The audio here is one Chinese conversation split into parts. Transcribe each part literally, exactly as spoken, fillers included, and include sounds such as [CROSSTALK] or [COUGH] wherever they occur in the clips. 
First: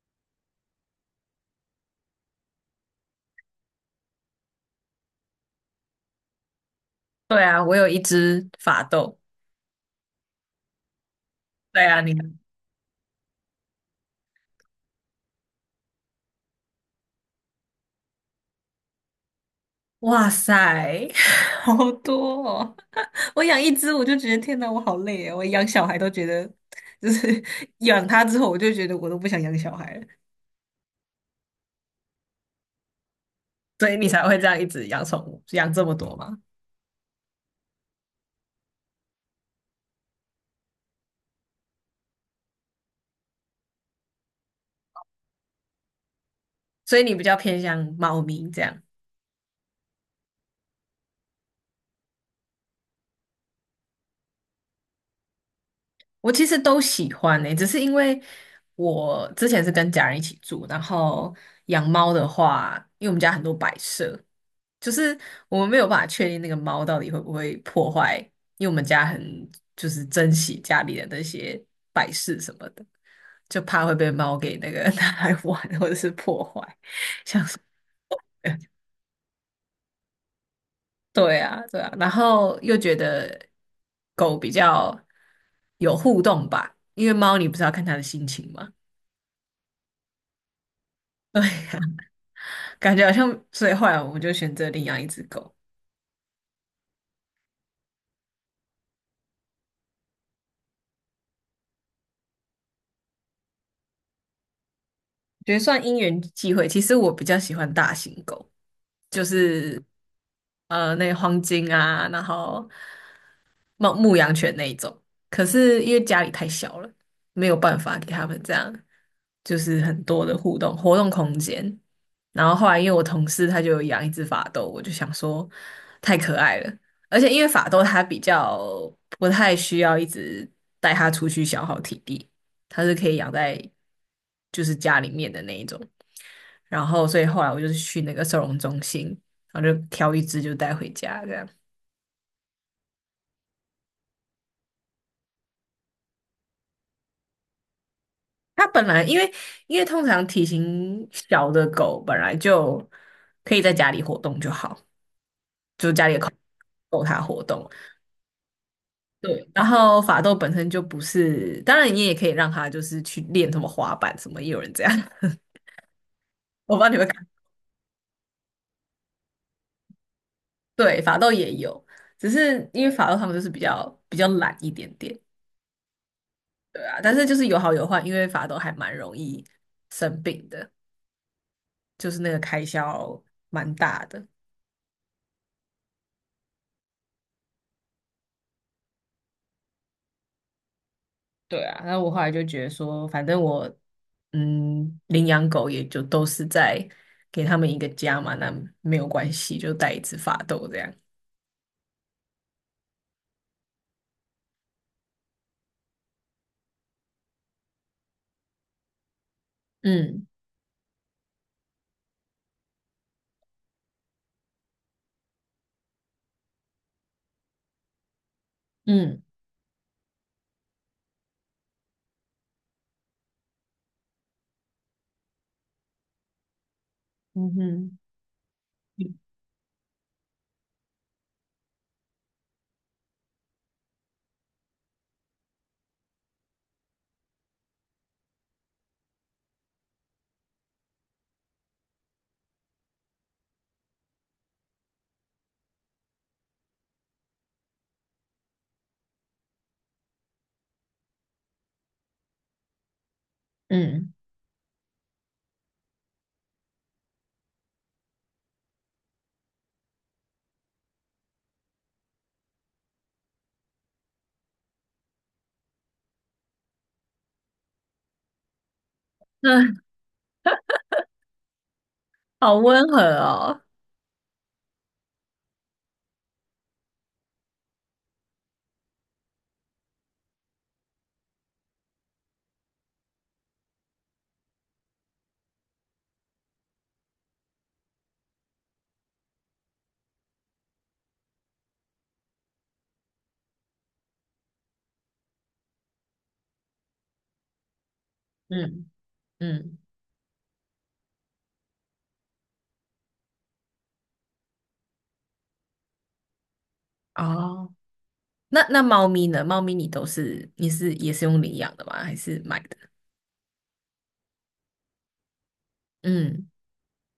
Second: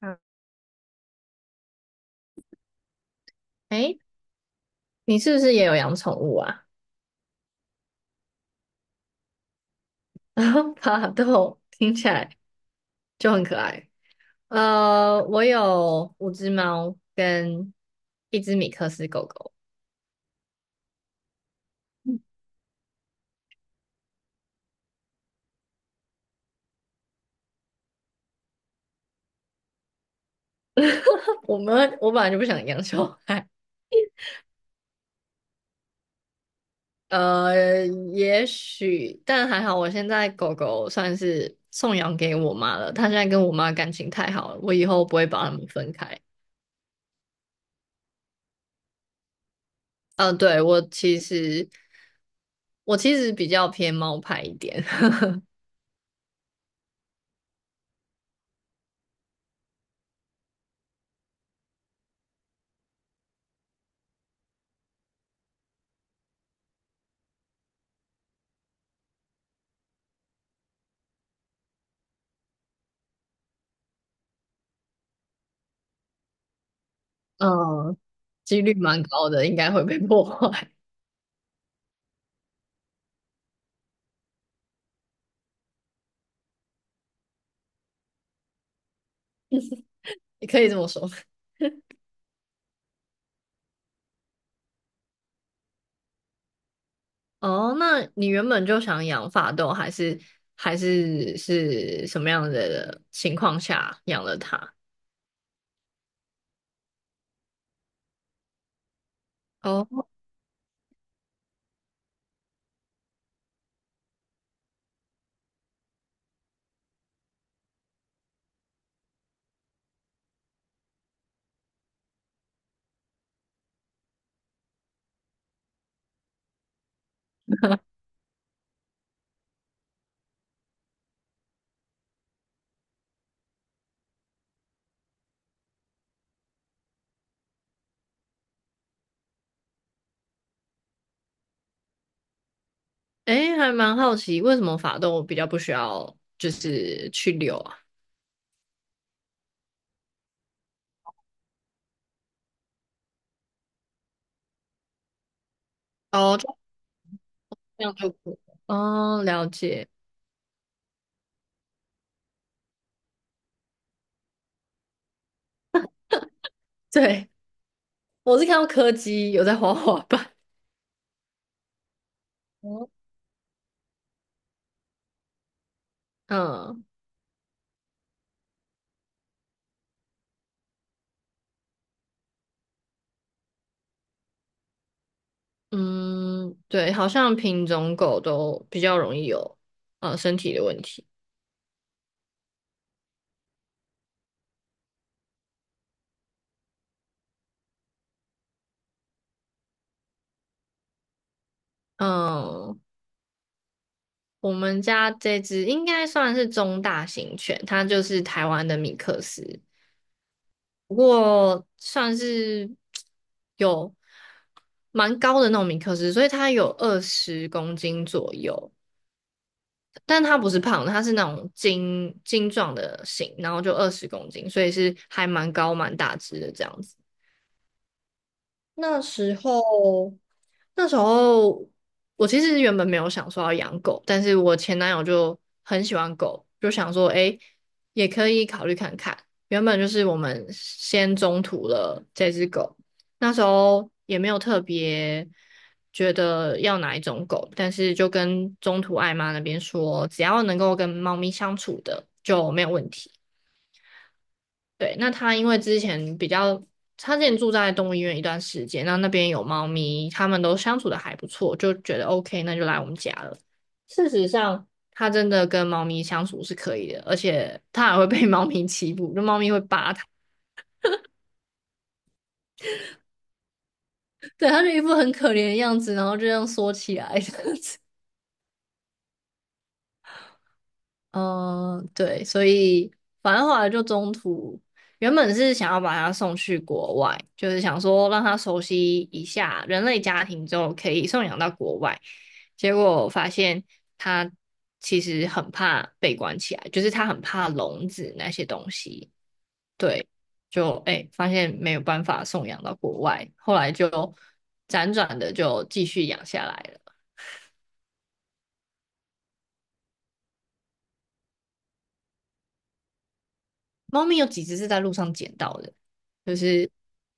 嗯，哎，你是不是也有养宠物啊？对啊，我有一只法斗。[LAUGHS] 然后巴豆对听啊，起你来看，就很可爱。呃，我有五只猫跟一只米克斯狗狗。哇塞，[LAUGHS] 好多哦！[LAUGHS] 我养一只，我就觉得天哪，我好累啊！我养小孩都觉得，就是 [LAUGHS] 养它之后，我就觉得我都不想养小孩了。[LAUGHS] 我们我本来就不想养小孩。所以你才会这样一直养宠物，养这么多吗？呃，也许，但还好，我现在狗狗算是送养给我妈了。它现在跟我妈感情太好了，我以后不会把它们分开。所以你比较偏向猫咪这样。呃，对，我其实我其实比较偏猫派一点。[LAUGHS] 我其实都喜欢诶、只是因为我之前是跟家人一起住，然后养猫的话，因为我们家很多摆设，就是我们没有办法确定那个猫到底会不会破坏，因为我们家很就是珍惜家里的那些摆饰什么的，就怕会被猫给那个 [LAUGHS] 拿来玩或者是破坏，像是 嗯，[LAUGHS] 几率蛮高的，应该会被破坏。对啊对啊，然后又觉得狗比较有互动吧，因为猫你不是要看它的心情嘛，[LAUGHS] 也可以这么说。[LAUGHS] 对呀、感觉好像，所以后来我们就选择领养一只狗。哦，那你原本就想养法斗，还是还是是什么样的情况下养了它？觉得算因缘际会。其实我比较喜欢大型狗，就是哦，呃那个黄金啊，然后牧牧羊犬那一种。可是因为家里太小了，没有办法给他们这样，就是很多的互动活动空间。然后后来因为我同事他就有养一只法斗，我就想说太可爱了，而且因为法斗它比较不太需要一直带它出去消耗体力。它是可以养在就是家里面的那一种。然后，所以后来我就是去那个收容中心，然后就挑一只就带回家这样。诶，还蛮好奇，为什么法斗比较不需要就是去遛啊？它本来因为因为通常体型小的狗本来就可以在家里活动就好，就家里的空哦，间就够它活动。这样就可以了哦，对，了然解。后法斗本身就不是，当然你也可以让它就是去练什么滑板什么，也有人这样，[LAUGHS] 我不知道你们看，对，我是看到柯基有在滑滑板。对，法斗也有，只是因为哦，法斗他们就是比较比较懒一点点，对嗯啊，但是就是有好有坏，因为法斗还蛮容易生病的，就是那个开销蛮大的。嗯，对，好像品种狗都比较容易有呃身体的问题。对啊，那我后来就觉得说，反正我嗯领养狗也就都是在给他们一个家嘛，那没有关系，就带一只法斗这样。嗯，我们家这只应该算是中大型犬，它就是台湾的米克斯，嗯。不过算是有蛮高的那种米克斯，所以它有二十公斤左右，嗯。但它不是胖的，它是那种精精壮的型，然后就二十公斤，所以是还蛮高蛮大只的这样子。嗯哼。那时候，那时候我其实原本没有想说要养狗，但是我前男友就很喜欢狗，就想说，诶，也可以考虑看看。原本就是我们先中途了这只狗，那时候也没有特别觉得要哪一种狗，但是就跟中途爱妈那边说，只要能够跟猫咪相处的就没有问题。嗯，对，那他因为之前比较，他之前住在动物医院一段时间，那那边有猫咪，他们都相处的还不错，就觉得 O K,那就来我们家了。事实上，他真的跟猫咪相处是可以的，而且他还会被猫咪欺负，就猫咪会那扒他，好温和哦。对，他就一副很可怜的样子，然后就这样缩起来。[LAUGHS] 样子。嗯，对，所以反正后来就中途，原本是想要把它送去国外，就是想说让他熟悉一下人类家庭之后可以送养到国外，结果我发现他其实很怕被关起来，就是他很怕笼子那些东嗯。西。嗯。对，就哎，发现没有办法送养到国外，后来就辗转的就继续养下来了。哦，那那猫咪呢？猫咪你都是你是也是用领养的吗？还是买的？猫咪有几只是在路上捡到的，就嗯。是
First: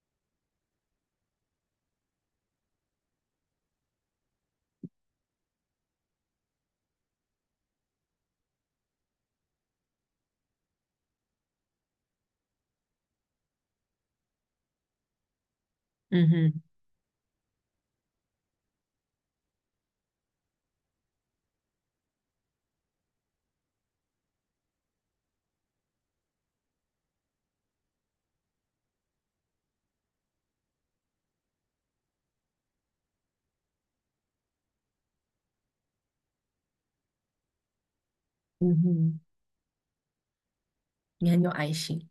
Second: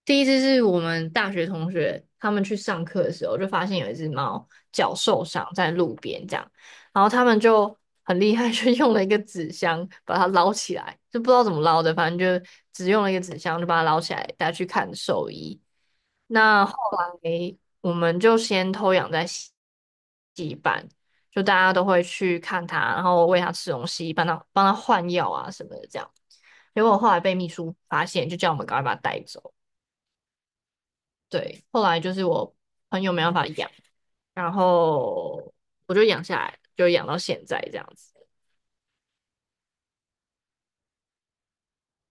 第一只是我们大学同学，他们去上课的时候就发现有一只猫脚受伤在路边这样，然后他们就很厉害，[LAUGHS] 就用了一个纸箱把它捞起来，就不知道怎么捞的，反正就只用了一个纸箱就把它捞起来带去看兽医。嗯哼。那后来我们就先偷养在洗西班，就大家都会去看它，然后喂它吃东西，帮它帮它换药啊什么的这样。结果后来被秘书发现，就叫我们赶快把它带走。对，后来就是我朋友没办法养，然后我就养下来，就养到现在这样子。嗯哼。你很有爱心。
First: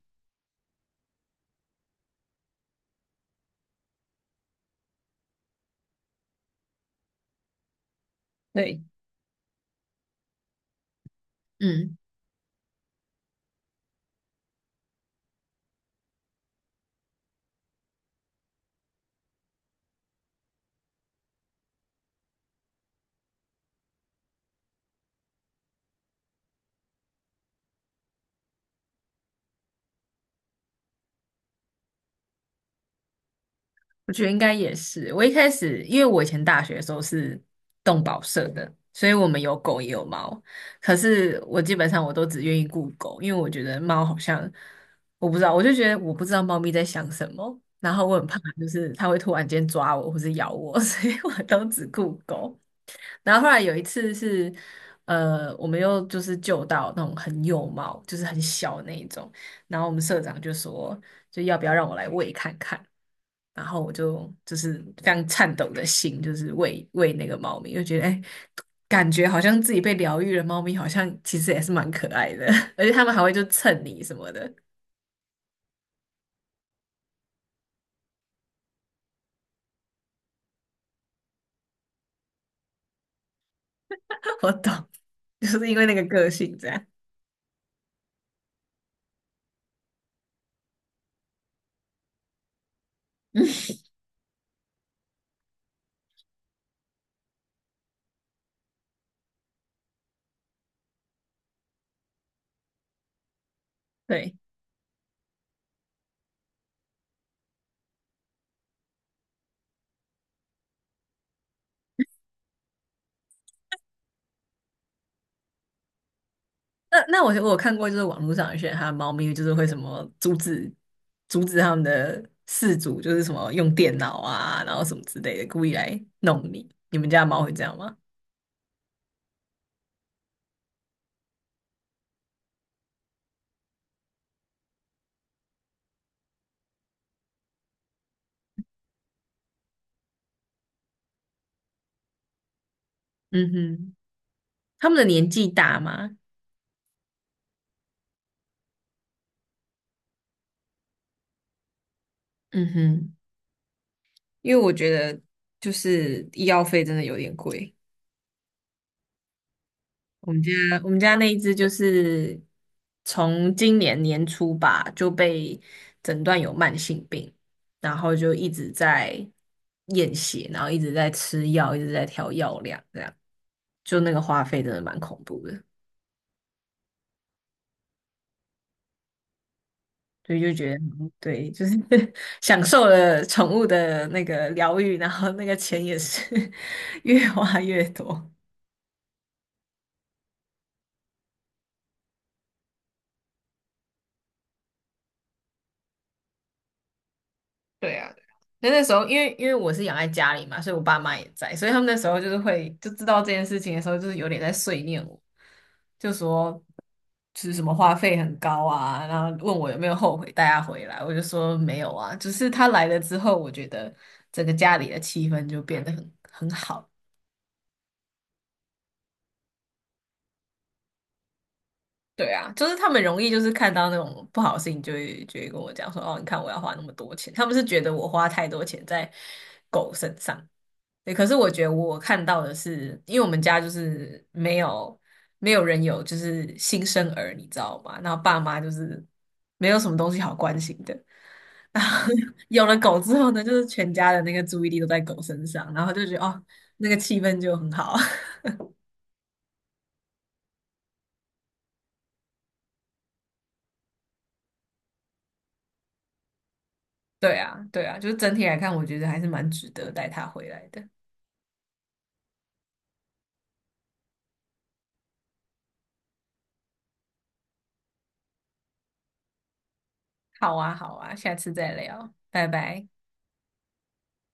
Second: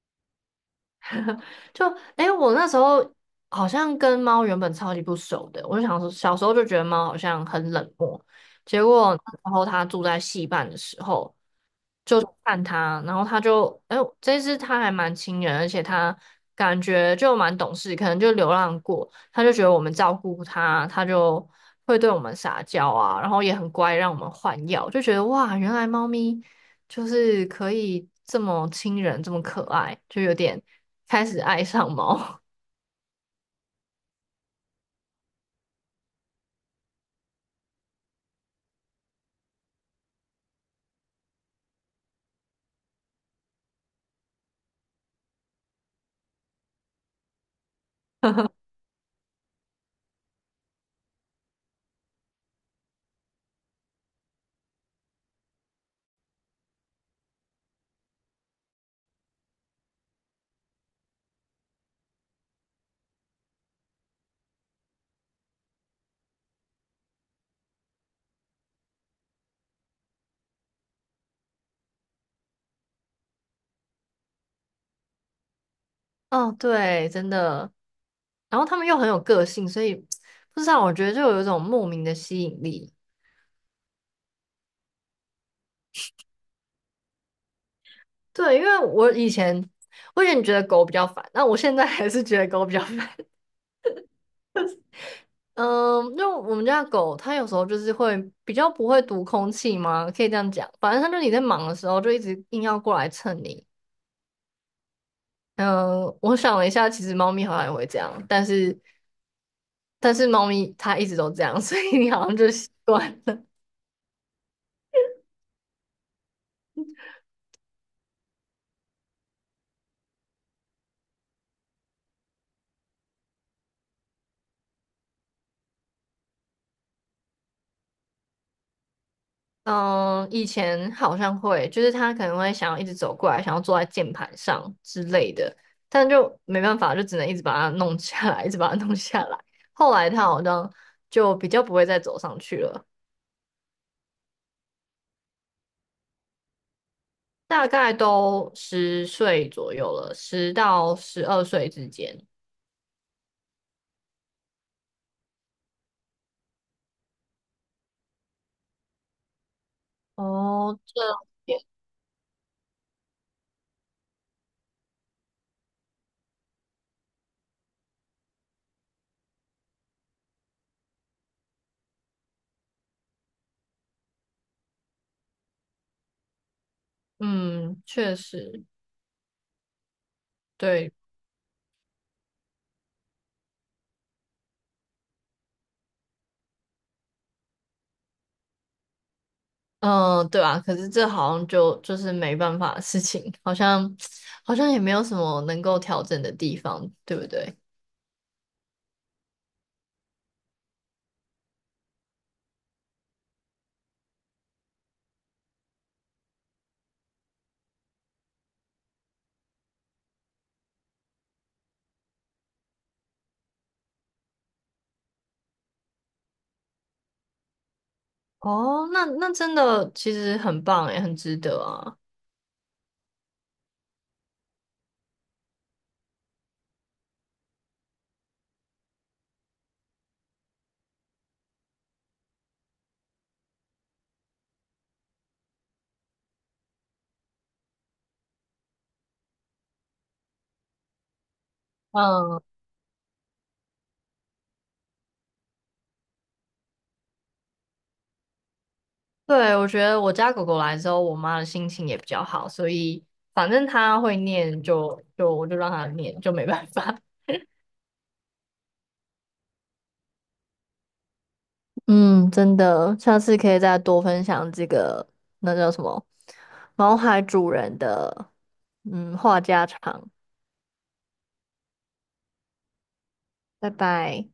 [LAUGHS] 就哎，诶我那时候好像跟猫原本超级不熟的，我就想说，小时候就觉得猫好像很冷漠，对，结果然后它住在戏办的时候，嗯，就看他，然后他就，哎呦这次他还蛮亲人，而且他感觉就蛮懂事，可能就流浪过，他就觉得我们照顾他，他就会对我们撒娇啊，然后也很乖，让我们换药，就觉得哇，原来猫咪就是可以这么亲人，这么可爱，就有点开始爱上猫。我觉得应该也是。我一开始，因为我以前大学的时候是动保社的，所以我们有狗也有猫。可是我基本上我都只愿意顾狗，因为我觉得猫好像我不知道，我就觉得我不知道猫咪在想什么，然后我很怕就是它会突然间抓我或是咬我，[LAUGHS] 所以我都只顾狗。然后后来有一次是，呃，我们又就是救到那种很幼猫，就是很小那一种。然后我们社长就说，就要不要让我来喂看看？然后我就就是非常颤抖的心，就是喂喂那个猫咪，就觉得哎，感觉好像自己被疗愈了。猫咪好像其实也是蛮可爱的，[LAUGHS] 而且它们还会就蹭你什么的。[LAUGHS] 哦，对，真的。然后他们又很有个性，所以不知道，我觉得就有一种莫名的吸引力。[LAUGHS] 我懂，[LAUGHS] 就是因为那个个性这样。对，因为我以前我以前觉得狗比较烦，那我现在还是觉得狗比较烦。[LAUGHS] 嗯，嗯，因为我们家的狗它有时候就是会比较不会读空气嘛，可以这样讲。反正它就你在忙的时候就一直硬要过来蹭你。对。嗯，我想了一下，其实猫咪好像也会这样，但是但是猫咪它一直都这样，所以你好像就习惯了。那那我我有看过，就是网络上有些人他的猫咪就是会什么阻止阻止他们的饲主，就是什么用电脑啊，然后什么之类的，故意来弄你。你们家的猫会这样吗？嗯，以前好像会，就是他可能会想要一直走过来，想要坐在键盘上之类的，但就没办法，就只能一直把它弄下来，一直把它弄下来。后来他好像就比较不会再走上去了，嗯哼，他们的年纪大吗？大概都十岁左右了，十到十二岁之间。嗯哼，因为我觉得就是医药费真的有点贵。我们家哦，我这们家那一只也，就是从今年年初吧就被诊断有慢性病，然后就一直在验血，然后一直在吃药，一直在调药量，这样就那个花费真的蛮恐怖的，嗯，确实，所以就觉得对，嗯对，就是 [LAUGHS] 享受了宠物的那个疗愈，然后那个钱也是 [LAUGHS] 越花越多。嗯，对啊，可是这好像就就是没办法的事情，好像好像也没有什么能够调整的地方，对不对？对啊，对啊。那那时候，因为因为我是养在家里嘛，所以我爸妈也在，所以他们那时候就是会就知道这件事情的时候，就是有点在碎念我，就说就是什么花费很高啊，然后问我有没有后悔带他回来，我就说没有啊，只是他来了之后，我觉得整个家里的气氛就变得很很好。哦，那那真的其实很棒诶，很值得啊。对啊，就是他们容易就是看到那种不好的事情，就会就会跟我讲说，哦，你看我要花那么多钱，他们是觉得我花太多钱在狗身上。对，可是我觉得我看到的是，因为我们家就是没有没有人有就是新生儿，你知道吗？然后爸妈就是没有什么东西好关心的。然后 嗯，[LAUGHS] 有了狗之后呢，就是全家的那个注意力都在狗身上，然后就觉得哦，那个气氛就很好。对，我觉得我家狗狗来之后，我妈的心情也比较好，所以反正它会念就就我就让它念，就没办法。[LAUGHS] 对啊，对啊，就是整体来看，我觉得还是蛮值得带它回来的。[LAUGHS] 嗯，真的，下次可以再多分享这个，那叫什么，毛孩主人的，嗯，话家常，好啊，好啊，下次再聊，拜拜。拜拜。